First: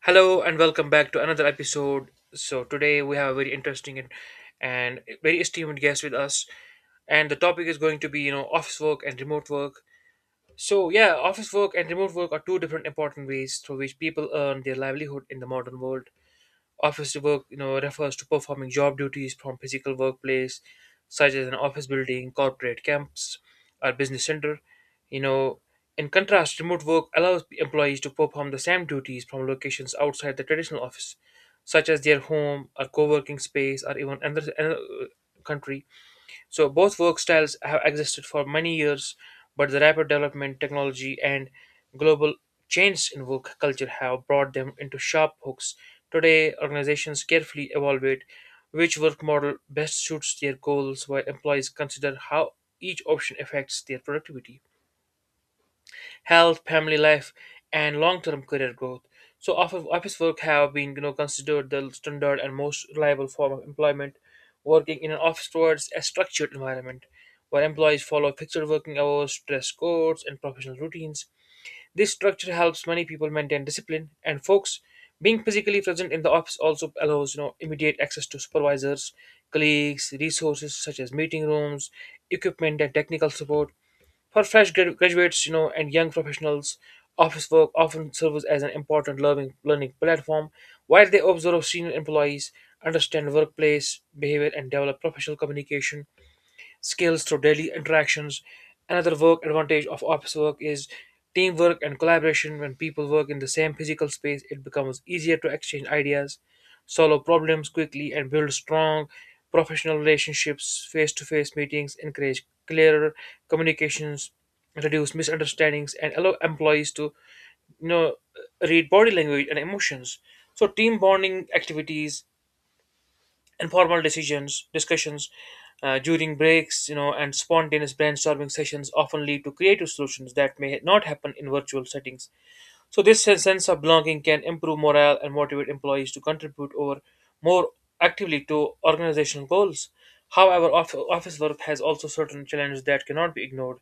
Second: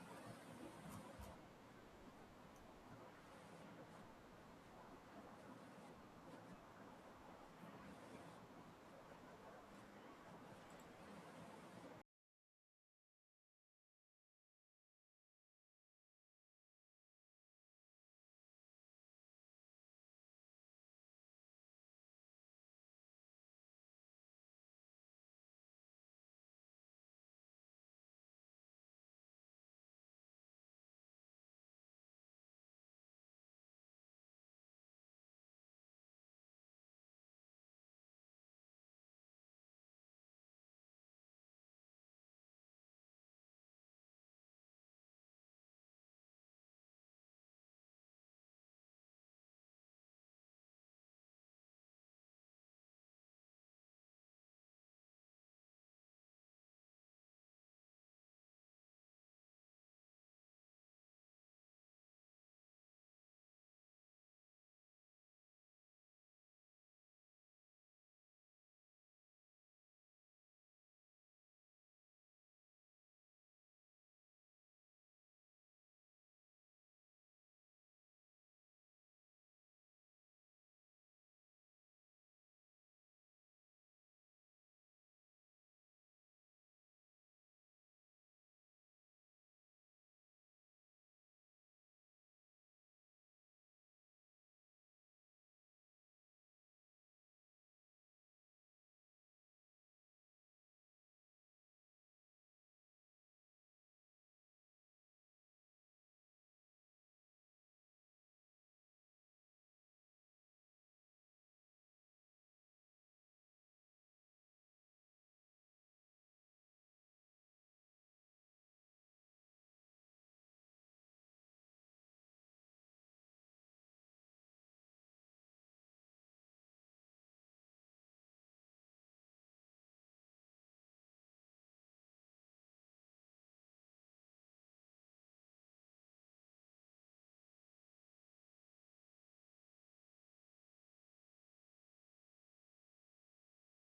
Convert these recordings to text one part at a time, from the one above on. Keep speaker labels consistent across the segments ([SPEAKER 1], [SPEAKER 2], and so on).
[SPEAKER 1] Hello and welcome back to another episode. So today we have a very interesting and very esteemed guest with us, and the topic is going to be office work and remote work. So yeah, office work and remote work are two different important ways through which people earn their livelihood in the modern world. Office work, refers to performing job duties from physical workplace, such as an office building, corporate campus, or business center. You know, in contrast, remote work allows employees to perform the same duties from locations outside the traditional office, such as their home or co-working space, or even another country. So both work styles have existed for many years, but the rapid development, technology, and global changes in work culture have brought them into sharp hooks. Today, organizations carefully evaluate which work model best suits their goals, while employees consider how each option affects their productivity health, family life, and long-term career growth. So office work have been considered the standard and most reliable form of employment. Working in an office towards a structured environment where employees follow fixed working hours, dress codes, and professional routines. This structure helps many people maintain discipline and focus. Being physically present in the office also allows immediate access to supervisors, colleagues, resources such as meeting rooms, equipment and technical support for graduates, and young professionals, office work often serves as an important learning platform, while they observe senior employees, understand workplace behavior, and develop professional communication skills through daily interactions. Another work advantage of office work is teamwork and collaboration. When people work in the same physical space, it becomes easier to exchange ideas, solve problems quickly, and build strong professional relationships. Face to face meetings encourage clearer communications, reduce misunderstandings, and allow employees to you know read body language and emotions. So team bonding activities informal decisions discussions during breaks and spontaneous brainstorming sessions often lead to creative solutions that may not happen in virtual settings. So sense of belonging can improve morale and motivate employees to contribute over more actively to organizational goals. However, office work has also certain challenges that cannot be ignored.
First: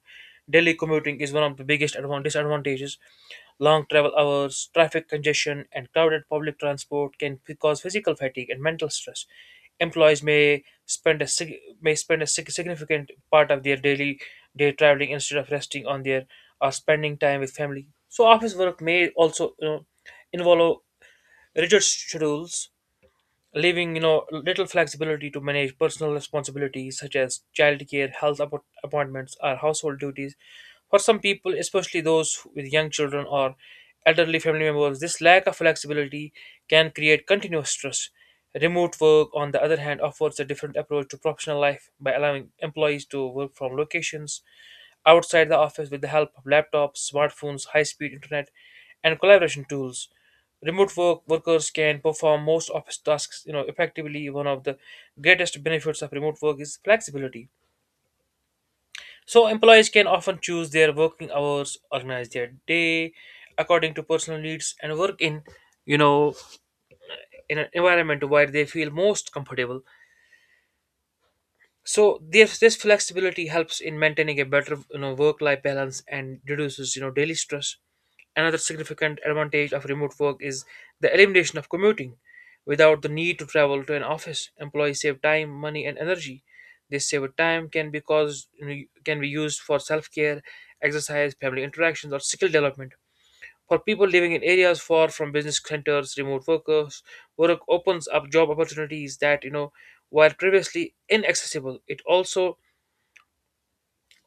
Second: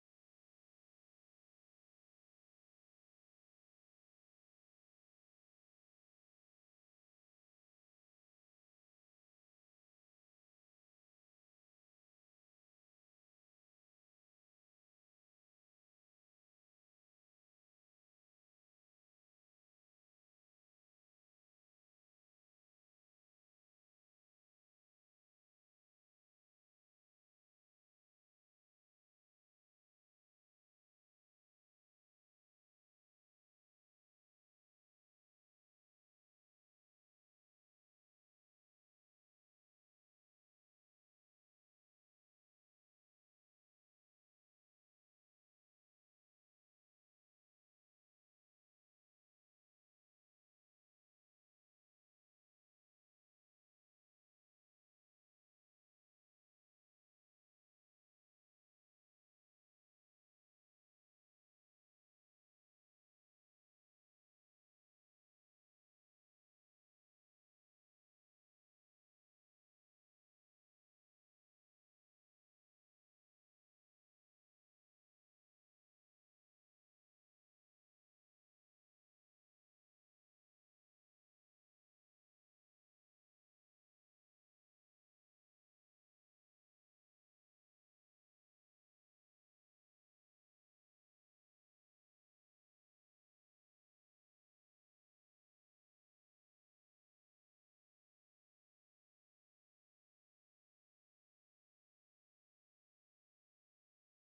[SPEAKER 1] Daily commuting is one of the biggest disadvantages. Long travel hours, traffic congestion, and crowded public transport can cause physical fatigue and mental stress. Employees may significant part of their daily day traveling instead of resting on their or spending time with family. So office work may also involve rigid schedules, leaving little flexibility to manage personal responsibilities such as childcare, health appointments, or household duties. For some people, especially those with young children or elderly family members, this lack of flexibility can create continuous stress. Remote work, on the other hand, offers a different approach to professional life by allowing employees to work from locations outside the office with the help of laptops, smartphones, high speed internet, and collaboration tools. Remote workers can perform most office tasks, effectively. One of the greatest benefits of remote work is flexibility. So employees can often choose their working hours, organize their day according to personal needs, and work in, you know, in an environment where they feel most comfortable. So this flexibility helps in maintaining a better work life balance and reduces daily stress. Another significant advantage of remote work is the elimination of commuting. Without the need to travel to an office, employees save time money and energy. This saved time can be caused you know, can be used for self-care, exercise, family interactions or skill development. For people living in areas far from business centers, work opens up job opportunities that, while previously inaccessible, it also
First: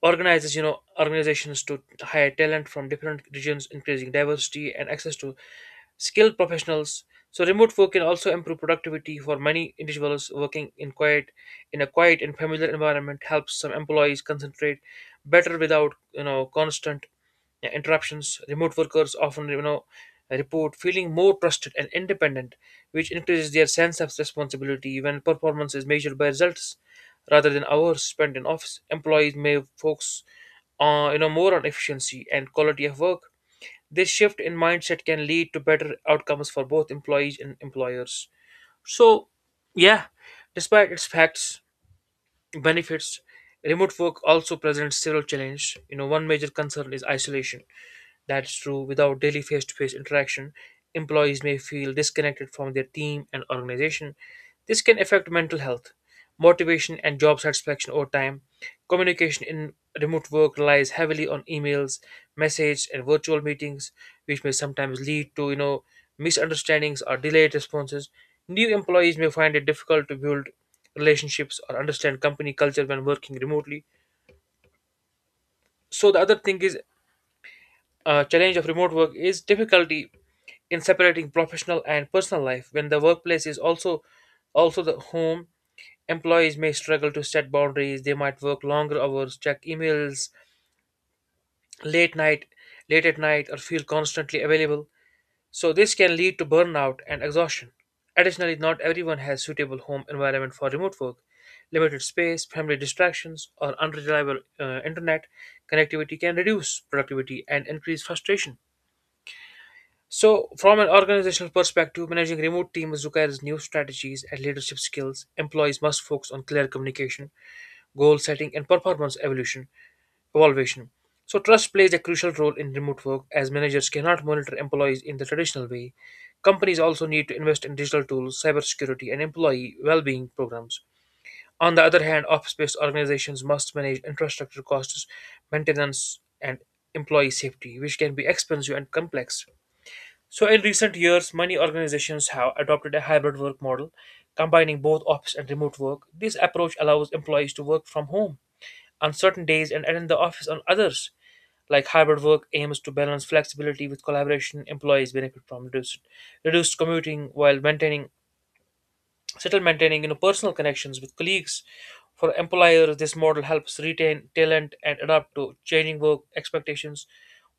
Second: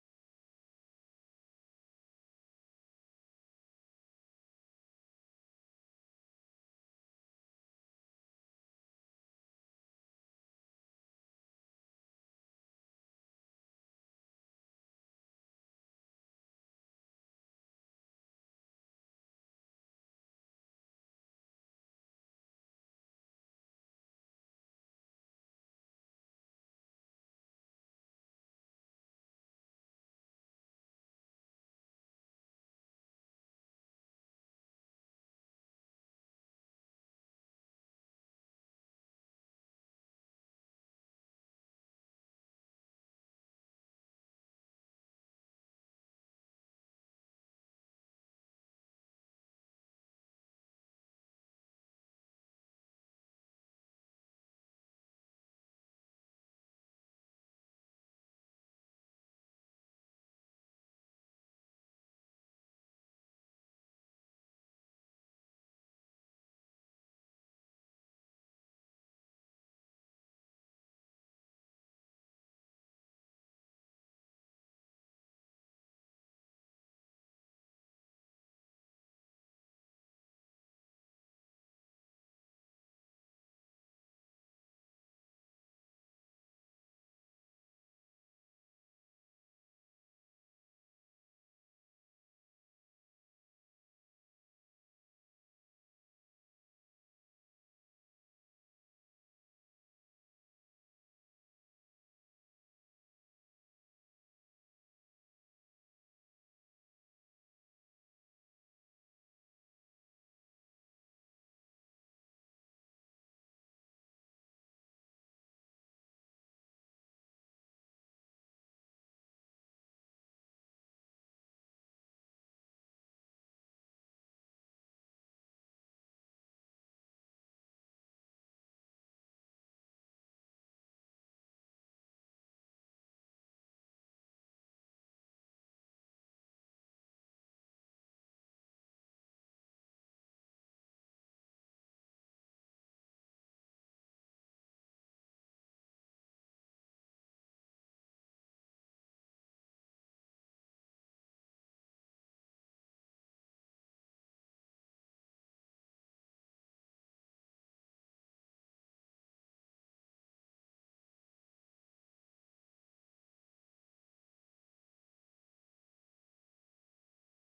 [SPEAKER 1] organizations to hire talent from different regions, increasing diversity and access to skilled professionals. So remote work can also improve productivity for many individuals. Working in quiet In a quiet and familiar environment helps some employees concentrate better without constant, yeah, interruptions. Remote workers often, report feeling more trusted and independent, which increases their sense of responsibility. When performance is measured by results rather than hours spent in office, employees may focus, more on efficiency and quality of work. This shift in mindset can lead to better outcomes for both employees and employers. So, yeah, despite its facts, benefits, remote work also presents several challenges. One major concern is isolation. That's true. Without daily face to face interaction, employees may feel disconnected from their team and organization. This can affect mental health, motivation, and job satisfaction over time. Communication in remote work relies heavily on emails, messages, and virtual meetings, which may sometimes lead to misunderstandings or delayed responses. New employees may find it difficult to build relationships or understand company culture when working remotely. So the other thing is challenge of remote work is difficulty in separating professional and personal life. When the workplace is also also the home, employees may struggle to set boundaries. They might work longer hours, check emails late night late at night, or feel constantly available. So this can lead to burnout and exhaustion. Additionally, not everyone has suitable home environment for remote work. Limited space, family distractions or unreliable internet connectivity can reduce productivity and increase frustration. So, from an organizational perspective, managing remote teams requires new strategies and leadership skills. Employees must focus on clear communication, goal setting, and performance evolution evaluation. So, trust plays a crucial role in remote work as managers cannot monitor employees in the traditional way. Companies also need to invest in digital tools, cybersecurity, and employee well-being programs. On the other hand, office-based organizations must manage infrastructure costs, maintenance, and employee safety, which can be expensive and complex. So, in recent years, many organizations have adopted a hybrid work model, combining both office and remote work. This approach allows employees to work from home on certain days and attend the office on others. Like hybrid work aims to balance flexibility with collaboration. Employees benefit from reduced commuting while maintaining still maintaining personal connections with colleagues. For employers, this model helps retain talent and adapt to changing work expectations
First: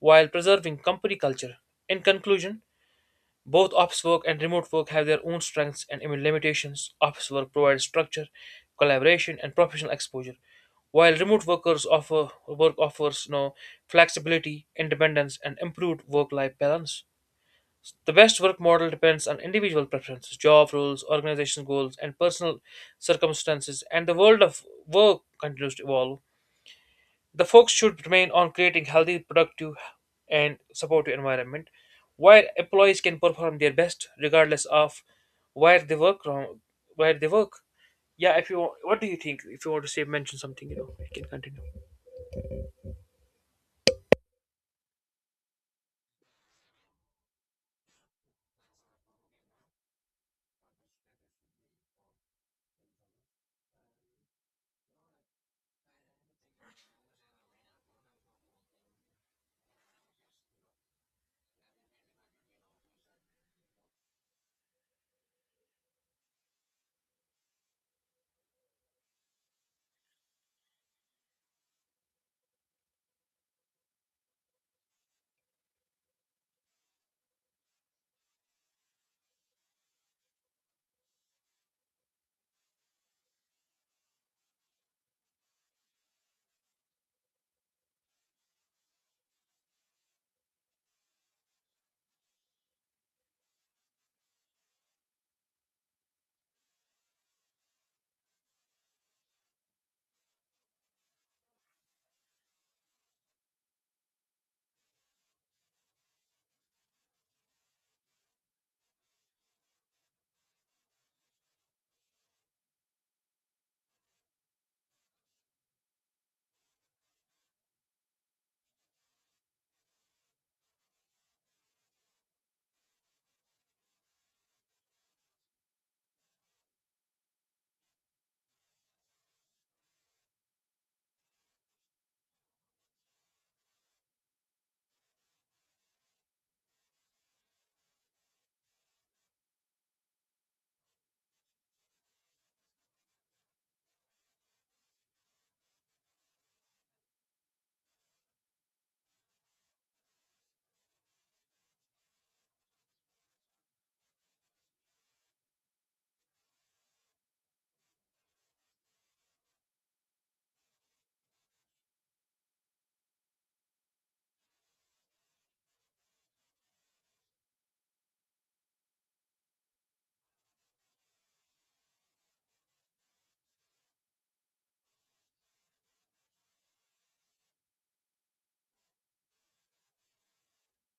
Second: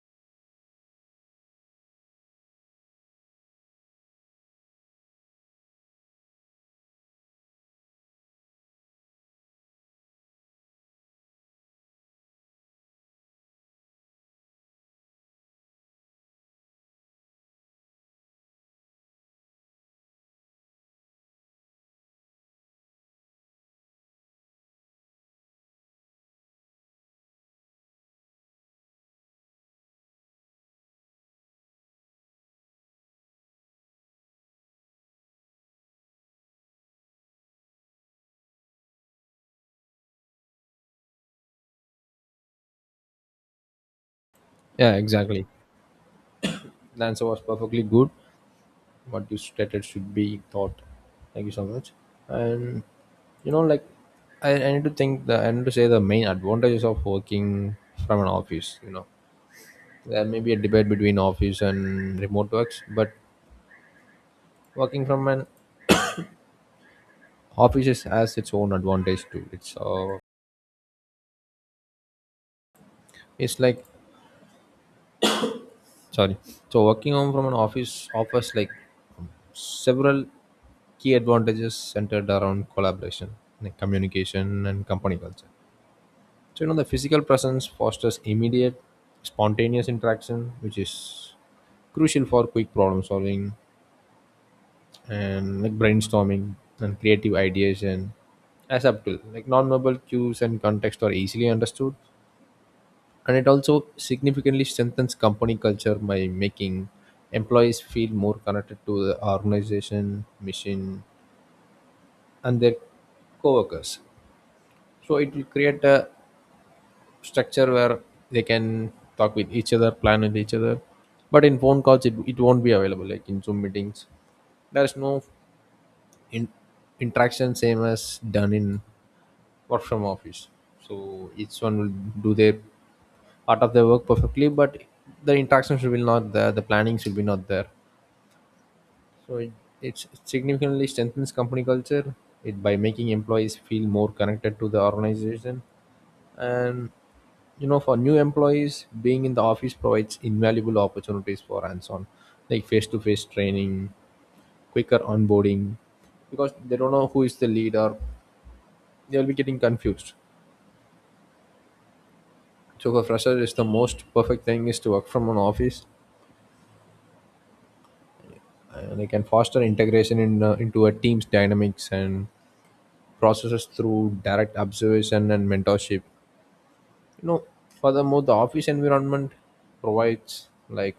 [SPEAKER 1] while preserving company culture. In conclusion, both office work and remote work have their own strengths and limitations. Office work provides structure, collaboration, and professional exposure, while remote workers offer work offers flexibility, independence, and improved work-life balance. The best work model depends on individual preferences, job roles, organization goals, and personal circumstances, and the world of work continues to evolve. The focus should remain on creating healthy, productive, and supportive environment where employees can perform their best regardless of where they work from, where they work. Yeah, if you wa- what do you think? If you want to say mention something, you can continue.
[SPEAKER 2] Yeah, exactly. The answer was perfectly good. What you stated should be thought. Thank you so much. And you know, like I need to think the I need to say the main advantages of working from an office. You know, there may be a debate between office and remote works, but working from an has its own advantage too. It's like sorry. So working home from an office offers like several key advantages centered around collaboration, like communication, and company culture. So, you know, the physical presence fosters immediate, spontaneous interaction, which is crucial for quick problem solving and like brainstorming and creative ideas and as up like non-verbal cues and context are easily understood. And it also significantly strengthens company culture by making employees feel more connected to the organization, mission, and their coworkers. So it will create a structure where they can talk with each other, plan with each other. But in phone calls, it won't be available. Like in Zoom meetings, there is no in, interaction same as done in work from office. So each one will do their part of their work perfectly, but the interactions will not there. The planning should be not there. So it, it significantly strengthens company culture. It by making employees feel more connected to the organization. And you know, for new employees, being in the office provides invaluable opportunities for hands-on, like face-to-face training, quicker onboarding, because they don't know who is the leader. They'll be getting confused. So for freshers, it's the most perfect thing is to work from an office, and they can foster integration into a team's dynamics and processes through direct observation and mentorship. You know, furthermore, the office environment provides like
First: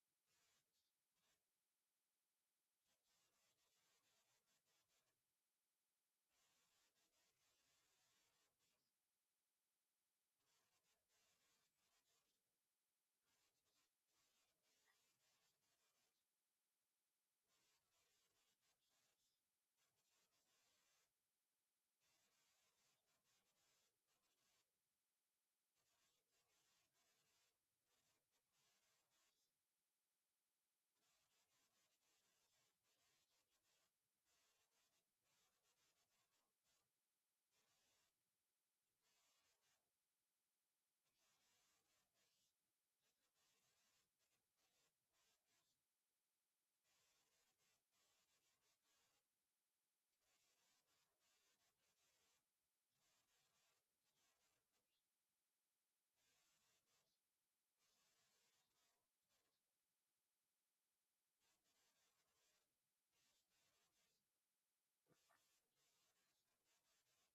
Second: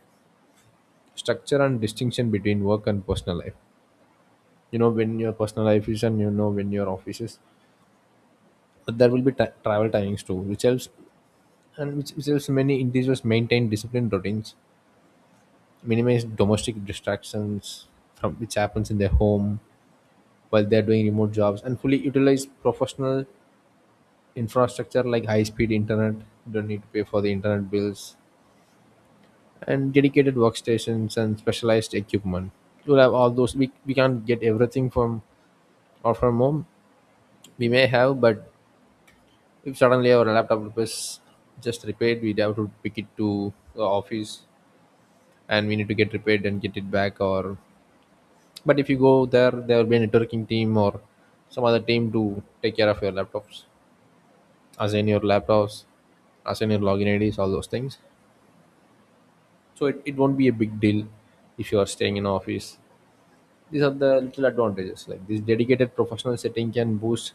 [SPEAKER 2] structure and distinction between work and personal life, you know when your personal life is and you know when your office is. But there will be ti travel timings too, which helps and which helps many individuals maintain disciplined routines, minimize domestic distractions from which happens in their home while they're doing remote jobs, and fully utilize professional infrastructure like high speed internet. You don't need to pay for the internet bills and dedicated workstations and specialized equipment. You'll have all those. We can't get everything from or from home. We may have, but if suddenly our laptop was just repaired, we'd have to pick it to the office and we need to get repaired and get it back. Or but if you go there, there will be a networking team or some other team to take care of your laptops, assign your laptops, assign your login ids, all those things. So it won't be a big deal if you are staying in office. These are the little advantages. Like this dedicated professional setting can boost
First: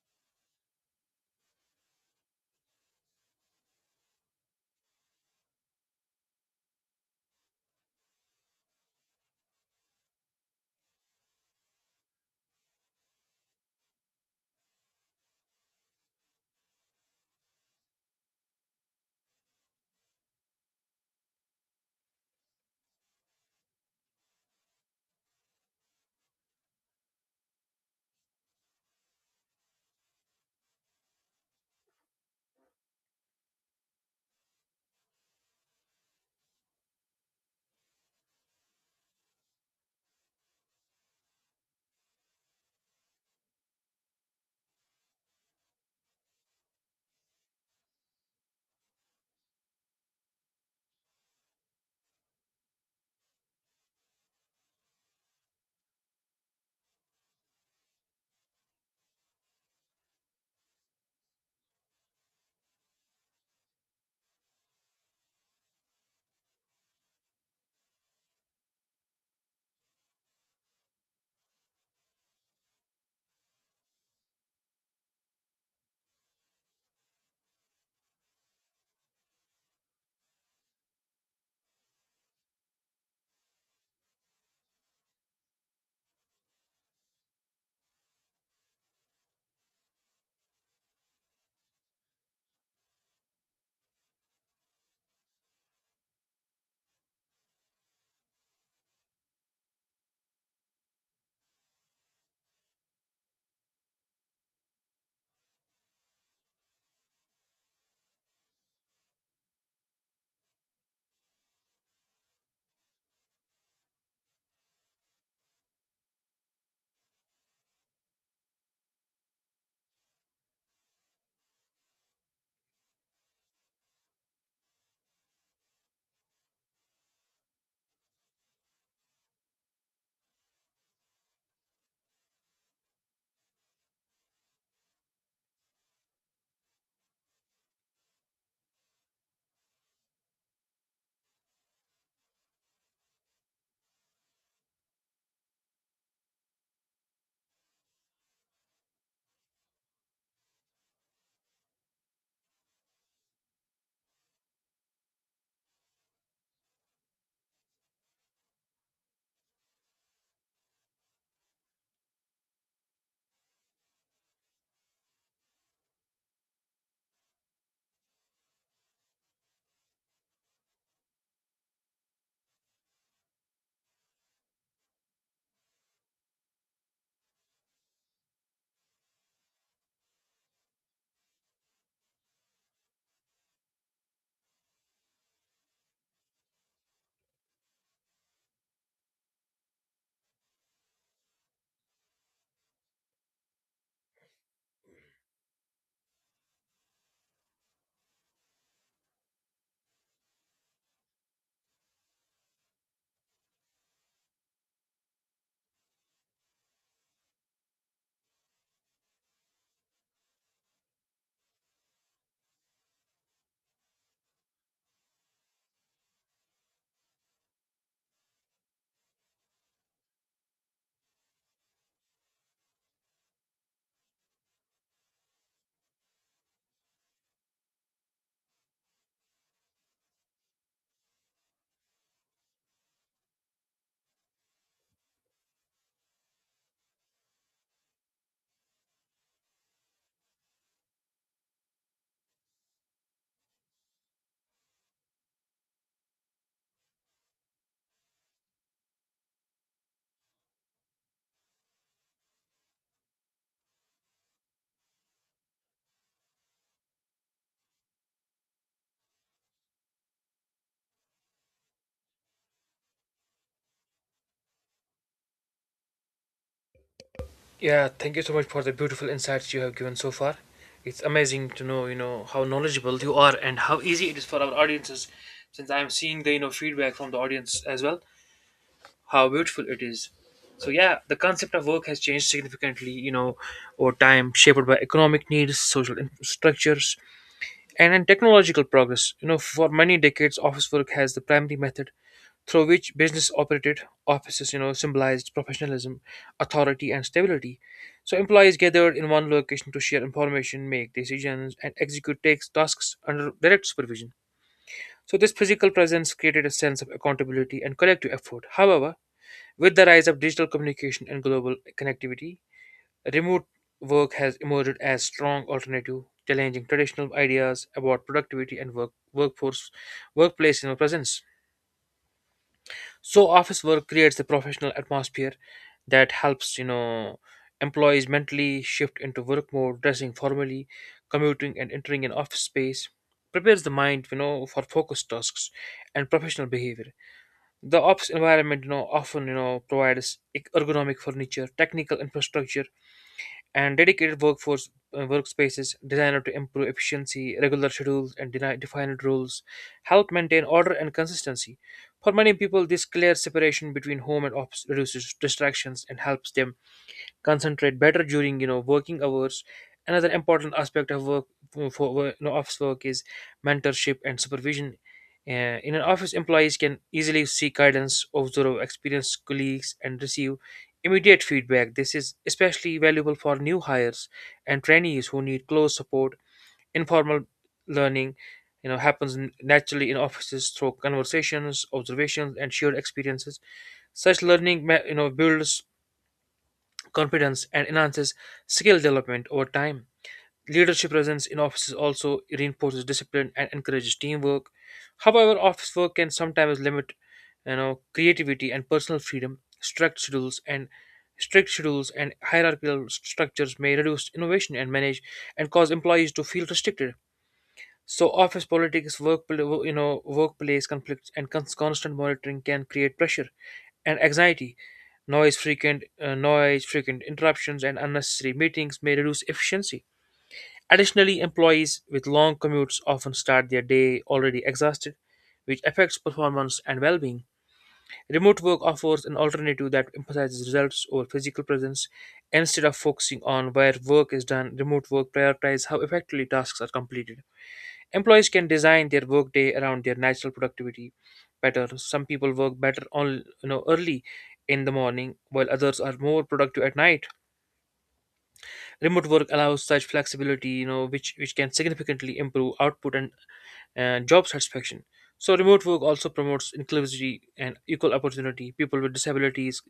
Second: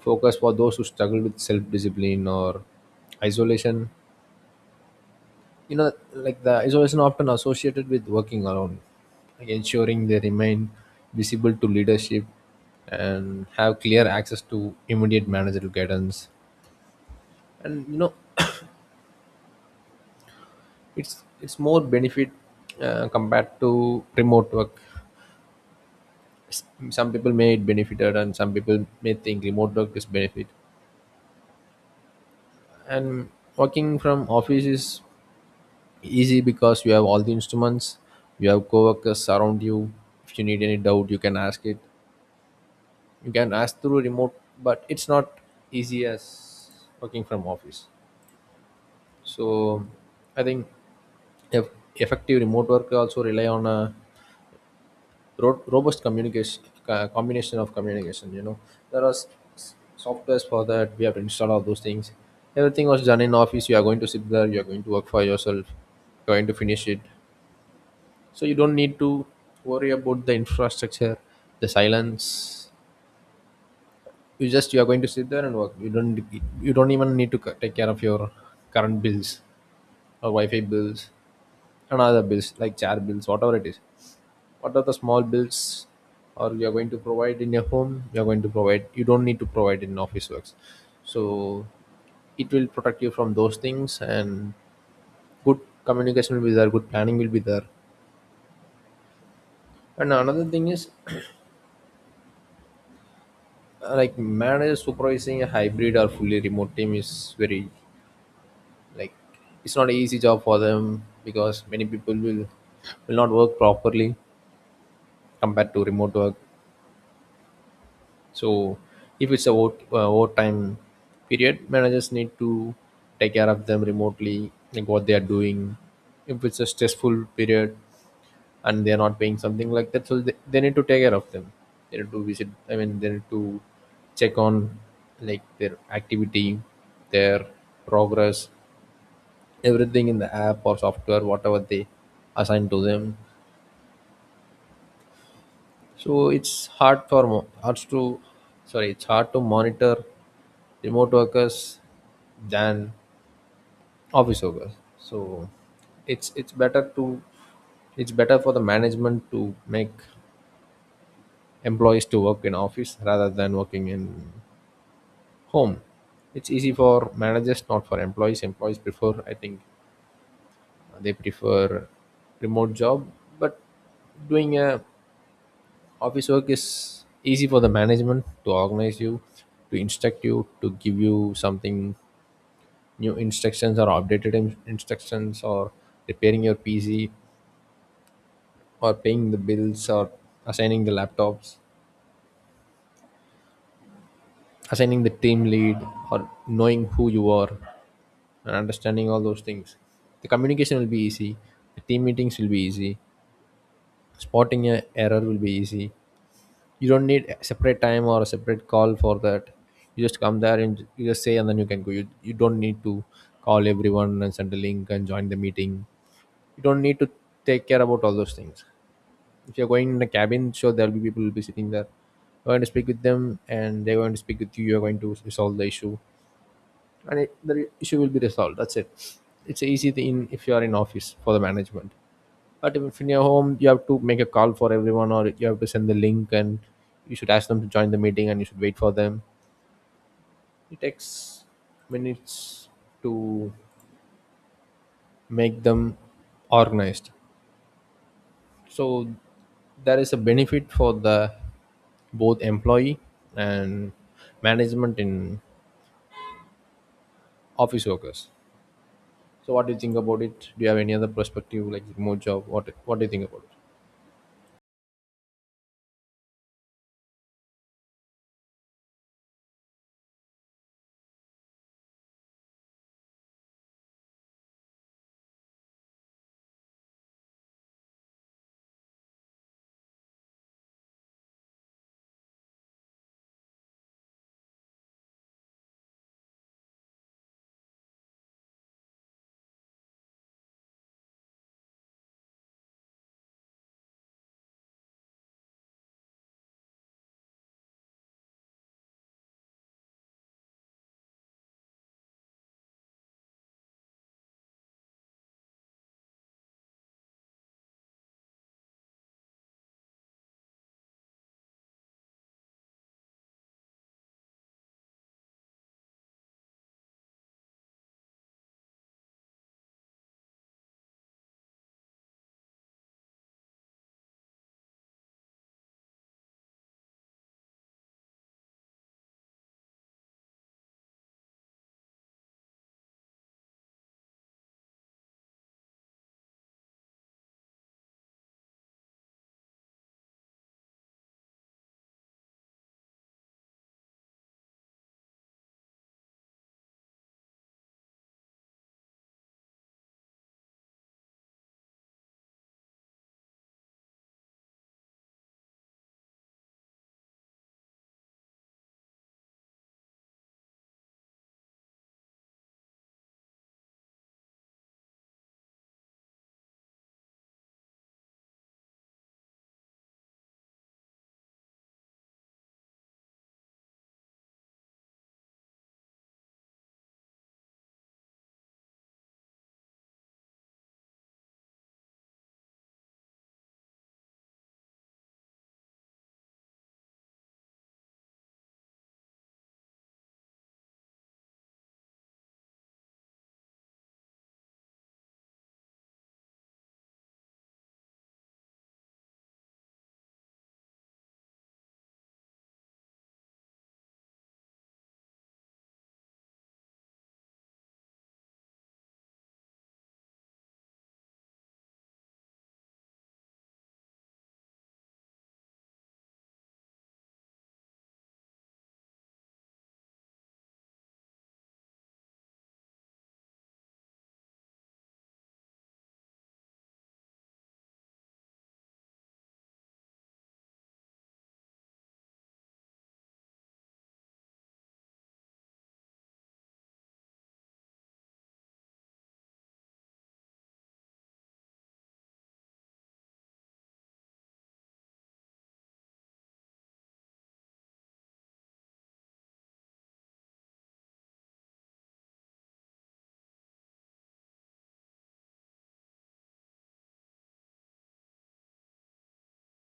[SPEAKER 2] focus for those who struggle with self-discipline or isolation. You know, like the isolation often associated with working alone, like ensuring they remain visible to leadership and have clear access to immediate managerial guidance. And you know, it's more benefit compared to remote work. S- some people may it benefited and some people may think remote work is benefit. And working from office is easy because you have all the instruments, you have coworkers around you. If you need any doubt, you can ask it. You can ask through remote, but it's not easy as working from office. So I think, if effective remote work also rely on a robust communication, combination of communication, you know, there are s- softwares for that. We have to install all those things. Everything was done in office. You are going to sit there, you are going to work for yourself, you're going to finish it. So you don't need to worry about the infrastructure, the silence. You just, you are going to sit there and work. You don't even need to take care of your current bills or wi-fi bills and other bills like chair bills, whatever it is. What are the small bills or you are going to provide in your home, you are going to provide. You don't need to provide in office works. So it will protect you from those things. And good communication will be there, good planning will be there. And another thing is like manager supervising a hybrid or fully remote team is very, like, it's not an easy job for them because many people will not work properly compared to remote work. So if it's a work, overtime period, managers need to take care of them remotely, like what they are doing. If it's a stressful period and they're not paying something like that, so they need to take care of them. They need to visit, I mean they need to check on like their activity, their progress, everything in the app or software, whatever they assign to them. So it's hard for mo- hard to, sorry, it's hard to monitor remote workers than office workers. So it's better to, it's better for the management to make employees to work in office rather than working in home. It's easy for managers, not for employees. Employees prefer, I think they prefer remote job. But doing a Office work is easy for the management to organize you, to instruct you, to give you something, new instructions or updated instructions, or repairing your PC, or paying the bills, or assigning the laptops, assigning the team lead, or knowing who you are and understanding all those things. The communication will be easy, the team meetings will be easy, spotting a error will be easy. You don't need a separate time or a separate call for that. You just come there and you just say and then you can go. You don't need to call everyone and send a link and join the meeting. You don't need to take care about all those things. If you're going in a cabin, sure, there'll be people will be sitting there, you're going to speak with them and they're going to speak with you, you're going to resolve the issue. And the issue will be resolved, that's it. It's an easy thing if you are in office for the management. But if in your home, you have to make a call for everyone, or you have to send the link, and you should ask them to join the meeting, and you should wait for them. It takes minutes to make them organized. So there is a benefit for the both employee and management in office workers. So what do you think about it? Do you have any other perspective like remote job? What do you think about it?
[SPEAKER 1] Yeah, thank you so much for the beautiful insights you have given so far. It's amazing to know, how knowledgeable you are and how easy it is for our audiences, since I am seeing the feedback from the audience as well. How beautiful it is. So yeah, the concept of work has changed significantly, over time, shaped by economic needs, social structures, and then technological progress. For many decades, office work has the primary method through which business operated. Offices, symbolized professionalism, authority, and stability. So employees gathered in one location to share information, make decisions, and execute takes tasks under direct supervision. So this physical presence created a sense of accountability and collective effort. However, with the rise of digital communication and global connectivity, remote work has emerged as strong alternative, challenging traditional ideas about productivity and workforce workplace presence. So office work creates a professional atmosphere that helps employees mentally shift into work mode. Dressing formally, commuting and entering an office space prepares the mind for focused tasks and professional behavior. The office environment, often provides ergonomic furniture, technical infrastructure, and dedicated workforce workspaces designed to improve efficiency. Regular schedules, and defined rules help maintain order and consistency. For many people, this clear separation between home and office reduces distractions and helps them concentrate better during working hours. Another important aspect of work for work- you know, office work is mentorship and supervision. In an office, employees can easily seek guidance, observe experienced colleagues and receive immediate feedback. This is especially valuable for new hires and trainees who need close support. Informal learning happens naturally in offices through conversations, observations and shared experiences. Such learning builds confidence and enhances skill development over time. Leadership presence in offices also reinforces discipline and encourages teamwork. However, office work can sometimes limit creativity and personal freedom. Strict schedules and hierarchical structures may reduce innovation and manage and cause employees to feel restricted. So office politics, workplace conflicts, and constant monitoring can create pressure and anxiety. Noise, frequent interruptions, and unnecessary meetings may reduce efficiency. Additionally, employees with long commutes often start their day already exhausted, which affects performance and well-being. Remote work offers an alternative that emphasizes results over physical presence. Instead of focusing on where work is done, remote work prioritizes how effectively tasks are completed. Employees can design their workday around their natural productivity better. Some people work better on early in the morning, while others are more productive at night. Remote work allows such flexibility, you know, which can significantly improve output and job satisfaction. So remote work also promotes inclusivity and equal opportunity. People with disabilities,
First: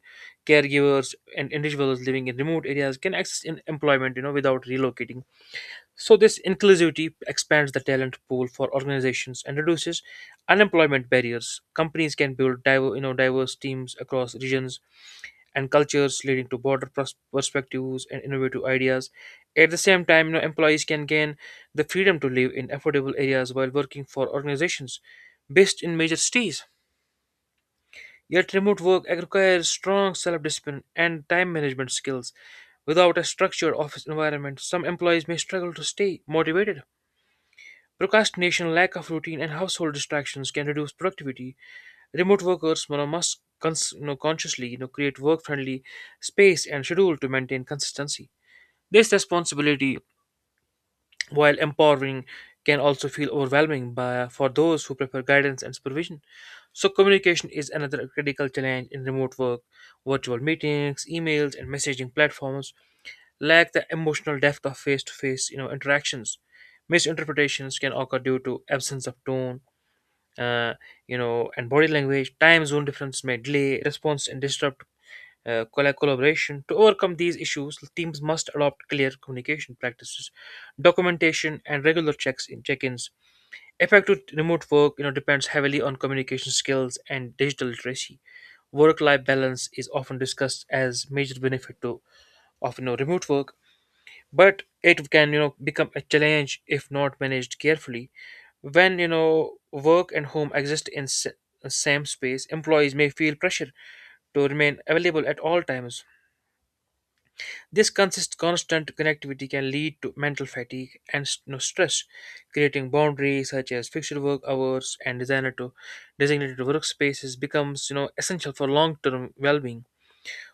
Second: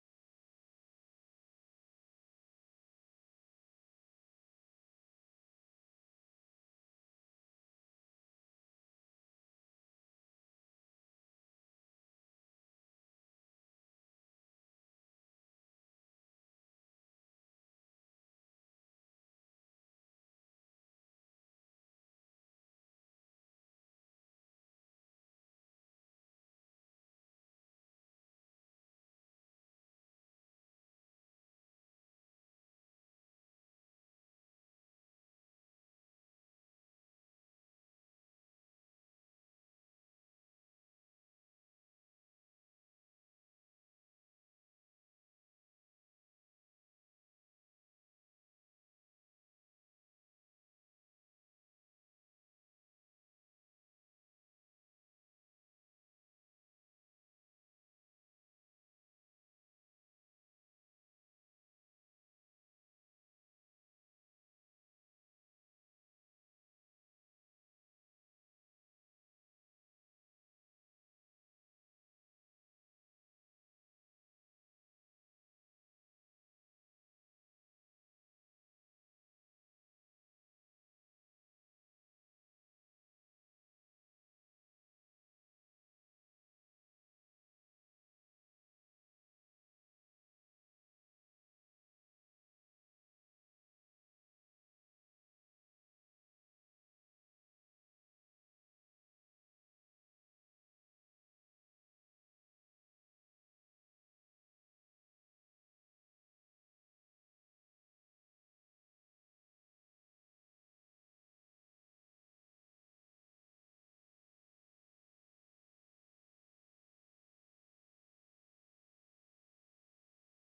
[SPEAKER 1] caregivers, and individuals living in remote areas can access in employment, you know, without relocating. So this inclusivity expands the talent pool for organizations and reduces unemployment barriers. Companies can build diverse teams across regions and cultures, leading to broader perspectives and innovative ideas. At the same time, you know, employees can gain the freedom to live in affordable areas while working for organizations based in major cities. Yet, remote work requires strong self discipline and time management skills. Without a structured office environment, some employees may struggle to stay motivated. Procrastination, lack of routine, and household distractions can reduce productivity. Remote workers must consciously create work friendly space and schedule to maintain consistency. This responsibility, while empowering, can also feel overwhelming for those who prefer guidance and supervision. So, communication is another critical challenge in remote work. Virtual meetings, emails, and messaging platforms lack the emotional depth of face-to-face, interactions. Misinterpretations can occur due to absence of tone, uh, and body language. Time zone difference may delay response and disrupt collaboration. To overcome these issues, teams must adopt clear communication practices, documentation, and regular checks in check-ins. Effective remote work, you know, depends heavily on communication skills and digital literacy. Work-life balance is often discussed as major benefit to of you know remote work, but it can become a challenge if not managed carefully. When work and home exist in same space, employees may feel pressure to remain available at all times. This consist constant connectivity can lead to mental fatigue and stress. Creating boundaries such as fixed work hours and designer to designated workspaces becomes essential for long-term well-being.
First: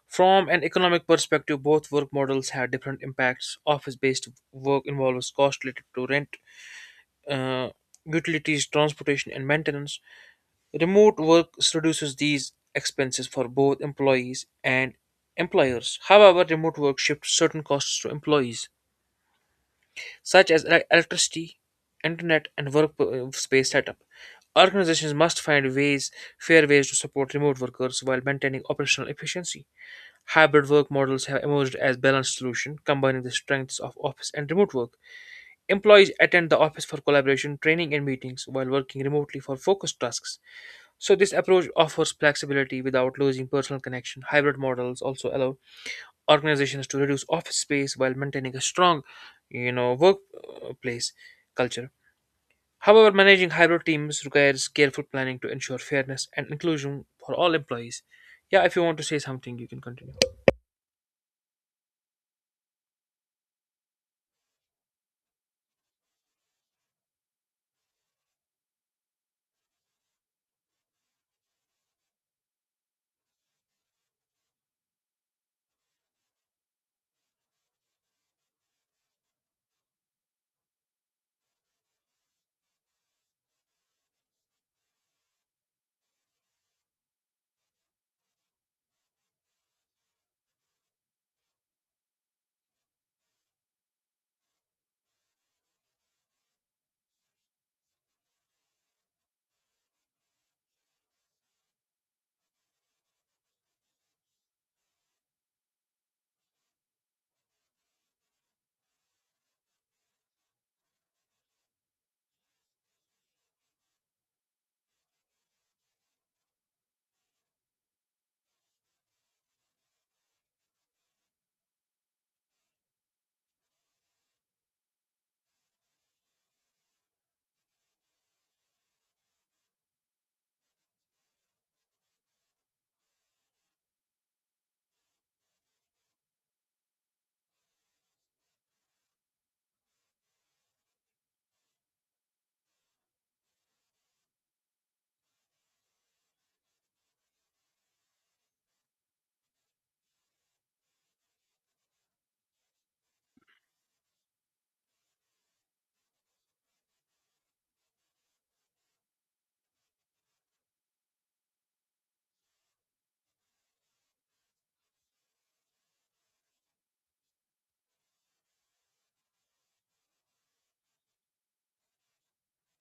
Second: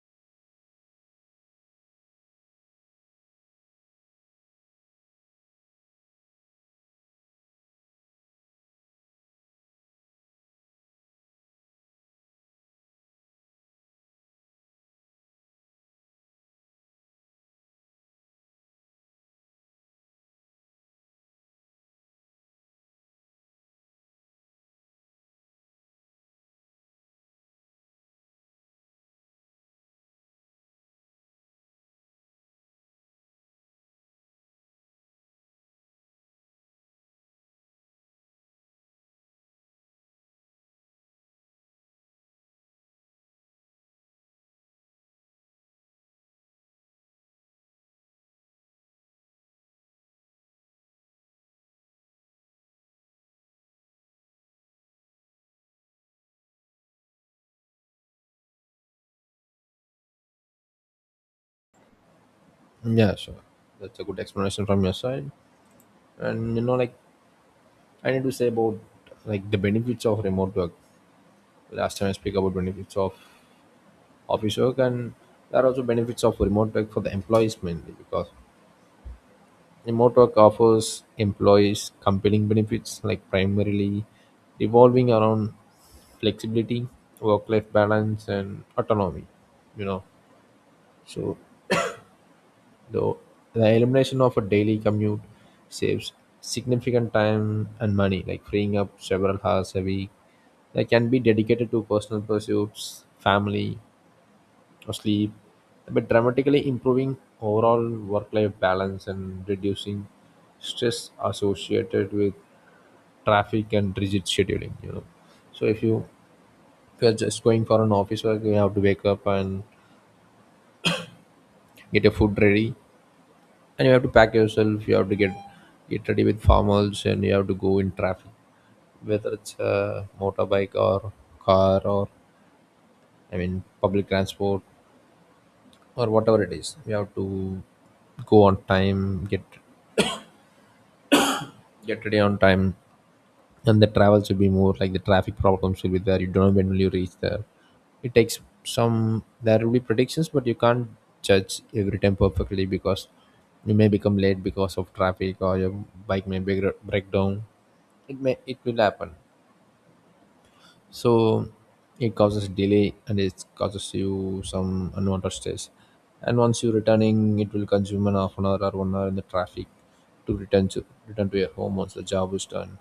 [SPEAKER 1] From an economic perspective, both work models have different impacts. Office based work involves costs related to rent, uh, utilities, transportation, and maintenance. Remote work reduces these expenses for both employees and employers. However, remote work shifts certain costs to employees, such as electricity, internet, and workspace setup. Organizations must find ways, fair ways to support remote workers while maintaining operational efficiency. Hybrid work models have emerged as balanced solution, combining the strengths of office and remote work. Employees attend the office for collaboration, training, and meetings, while working remotely for focused tasks. So this approach offers flexibility without losing personal connection. Hybrid models also allow organizations to reduce office space while maintaining a strong, workplace culture. However, managing hybrid teams requires careful planning to ensure fairness and inclusion for all employees. Yeah, if you want to say something, you can continue.
[SPEAKER 2] Yeah, sure. That's a good explanation from your side. And you know, like I need to say about like the benefits of remote work. Last time I speak about benefits of office work, and there are also benefits of remote work for the employees mainly because remote work offers employees compelling benefits like primarily revolving around flexibility, work-life balance, and autonomy. You know, so the the elimination of a daily commute saves significant time and money, like freeing up several hours a week. They can be dedicated to personal pursuits, family, or sleep, but dramatically improving overall work life balance and reducing stress associated with traffic and rigid scheduling. You know, so if you're just going for an office work, you have to wake up and get your food ready, and you have to pack yourself. You have to get ready with formals, and you have to go in traffic, whether it's a motorbike or car or I mean public transport or whatever it is. We have to go on time, get ready on time, and the travels will be more like, the traffic problems will be there. You don't know when will you reach there. It takes some There will be predictions, but you can't judge every time perfectly, because you may become late because of traffic, or your bike may break down. It will happen. So it causes delay, and it causes you some unwanted stress. And once you're returning, it will consume an half an hour or 1 hour in the traffic to return to your home once the job is done.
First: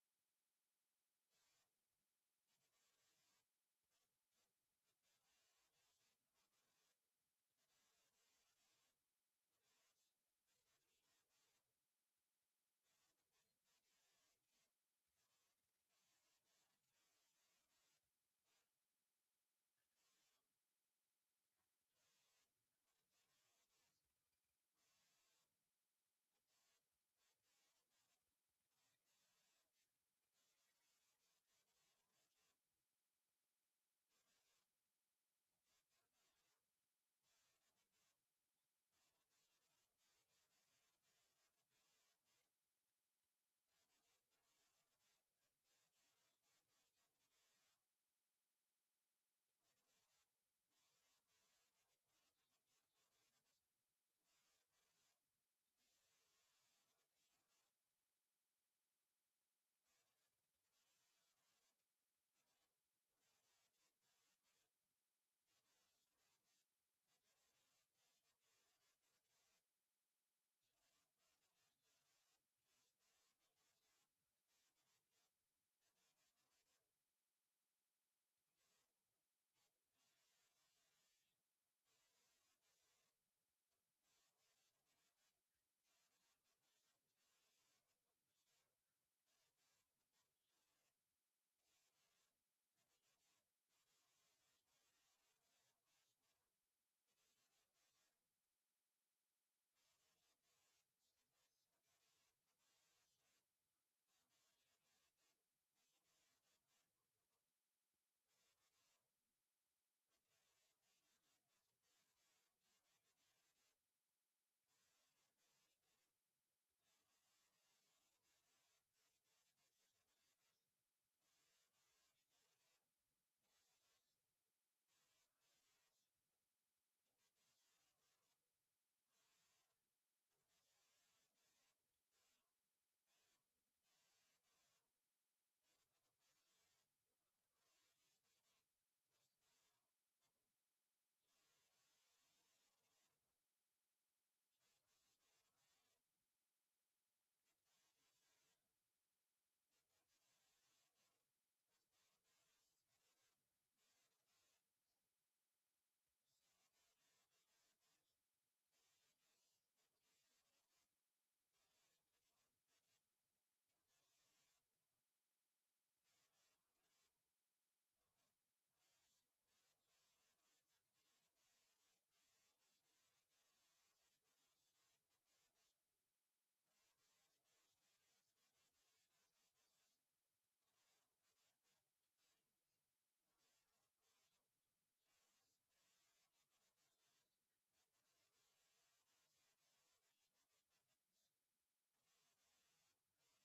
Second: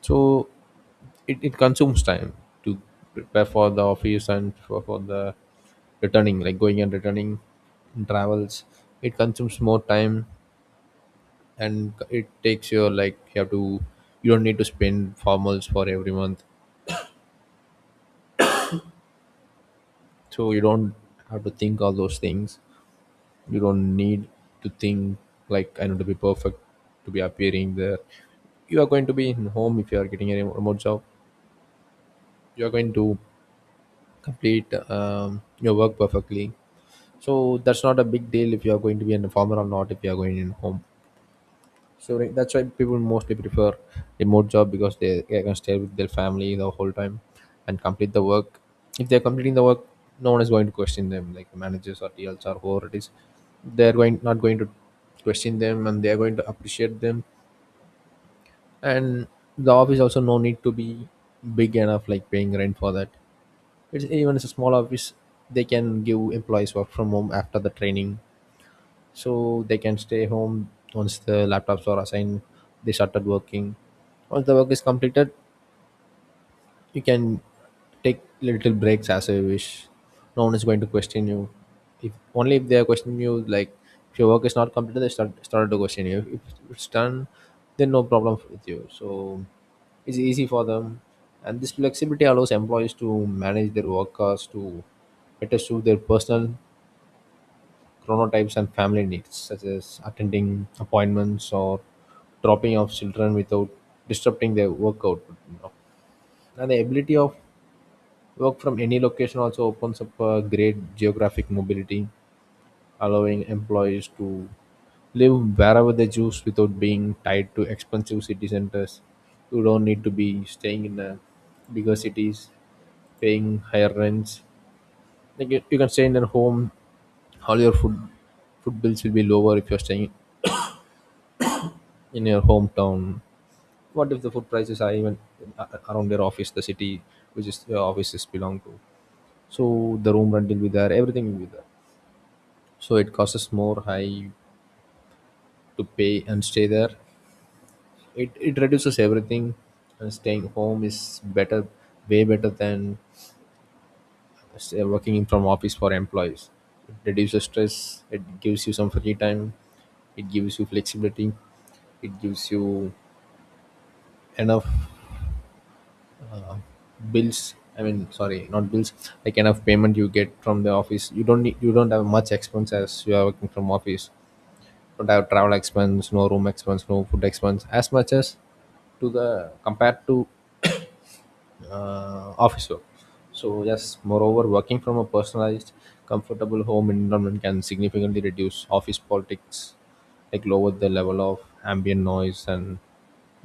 [SPEAKER 2] So it consumes time to prepare for the office, and for the returning, like going and returning in travels. It consumes more time, and it takes your, like, you have to, you don't need to spend formals for every month, so you don't have to think all those things. You don't need to think, like, I need to be perfect to be appearing there. You are going to be in home if you are getting a remote job. You are going to complete your work perfectly. So that's not a big deal if you are going to be in a farmer or not, if you are going in home. So, like, that's why people mostly prefer remote job, because they can stay with their family the whole time and complete the work. If they're completing the work, no one is going to question them, like managers or TLs or whoever it is. They're going not going to question them, and they're going to appreciate them. And the office also no need to be big enough, like paying rent for that. It's a small office, they can give employees work from home after the training, so they can stay home. Once the laptops are assigned, they started working. Once the work is completed, you can take little breaks as you wish. No one is going to question you. If only, if they are questioning you, like, if your work is not completed, they started to question you. If it's done, then no problem with you. So it's easy for them. And this flexibility allows employees to manage their workers to better suit their personal chronotypes and family needs, such as attending appointments or dropping off children without disrupting their work output, you know. And the ability of work from any location also opens up a great geographic mobility, allowing employees to live wherever they choose without being tied to expensive city centers. You don't need to be staying in a bigger cities, paying higher rents. Like, you can stay in your home, all your food bills will be lower if you're staying in your hometown. What if the food prices are even around their office, the city which is your offices belong to? So the room rent will be there, everything will be there, so it costs more high to pay and stay there. It reduces everything, and staying home is better, way better than stay working in from office for employees. It reduces stress, it gives you some free time, it gives you flexibility, it gives you enough bills. I mean, sorry, not bills, like kind of payment you get from the office. You don't have much expense as you are working from office. Don't have travel expense, no room expense, no food expense as much as to the, compared to office work. So yes, moreover, working from a personalized comfortable home environment can significantly reduce office politics, like lower the level of ambient noise and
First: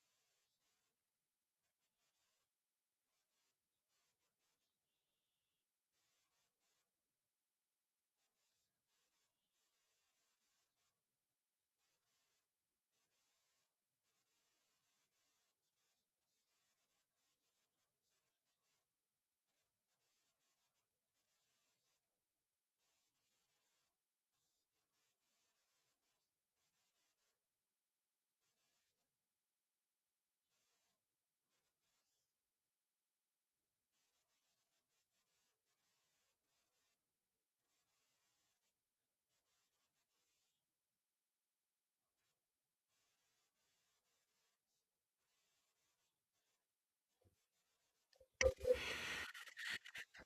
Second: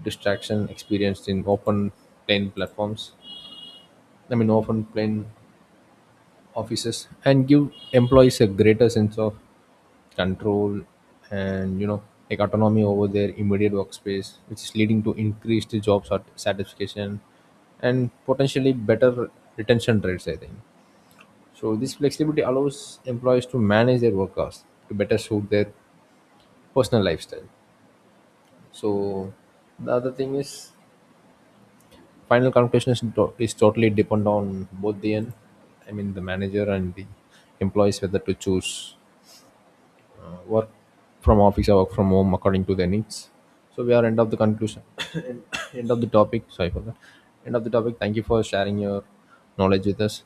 [SPEAKER 2] distraction experienced in open plain platforms, I mean open plain offices, and give employees a greater sense of control and, like, autonomy over their immediate workspace, which is leading to increased job satisfaction and potentially better retention rates, I think. So this flexibility allows employees to manage their work hours to better suit their personal lifestyle. So the other thing is, final conclusion is, is totally depend on both the end, I mean the manager and the employees, whether to choose work from office or work from home according to their needs. So we are end of the conclusion, end of the topic. Sorry for that. End of the topic. Thank you for sharing your knowledge with us.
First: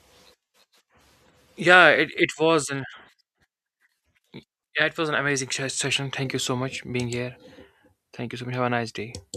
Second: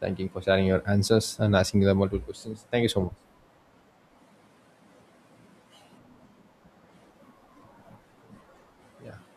[SPEAKER 2] Thank you for sharing your answers and asking
[SPEAKER 1] Yeah,
[SPEAKER 2] the
[SPEAKER 1] it,
[SPEAKER 2] multiple
[SPEAKER 1] it
[SPEAKER 2] questions.
[SPEAKER 1] was
[SPEAKER 2] Thank
[SPEAKER 1] an
[SPEAKER 2] you so much.
[SPEAKER 1] Yeah, it was an amazing session. Thank you so much being here. Thank you so much. Have a nice day.
[SPEAKER 2] Yeah.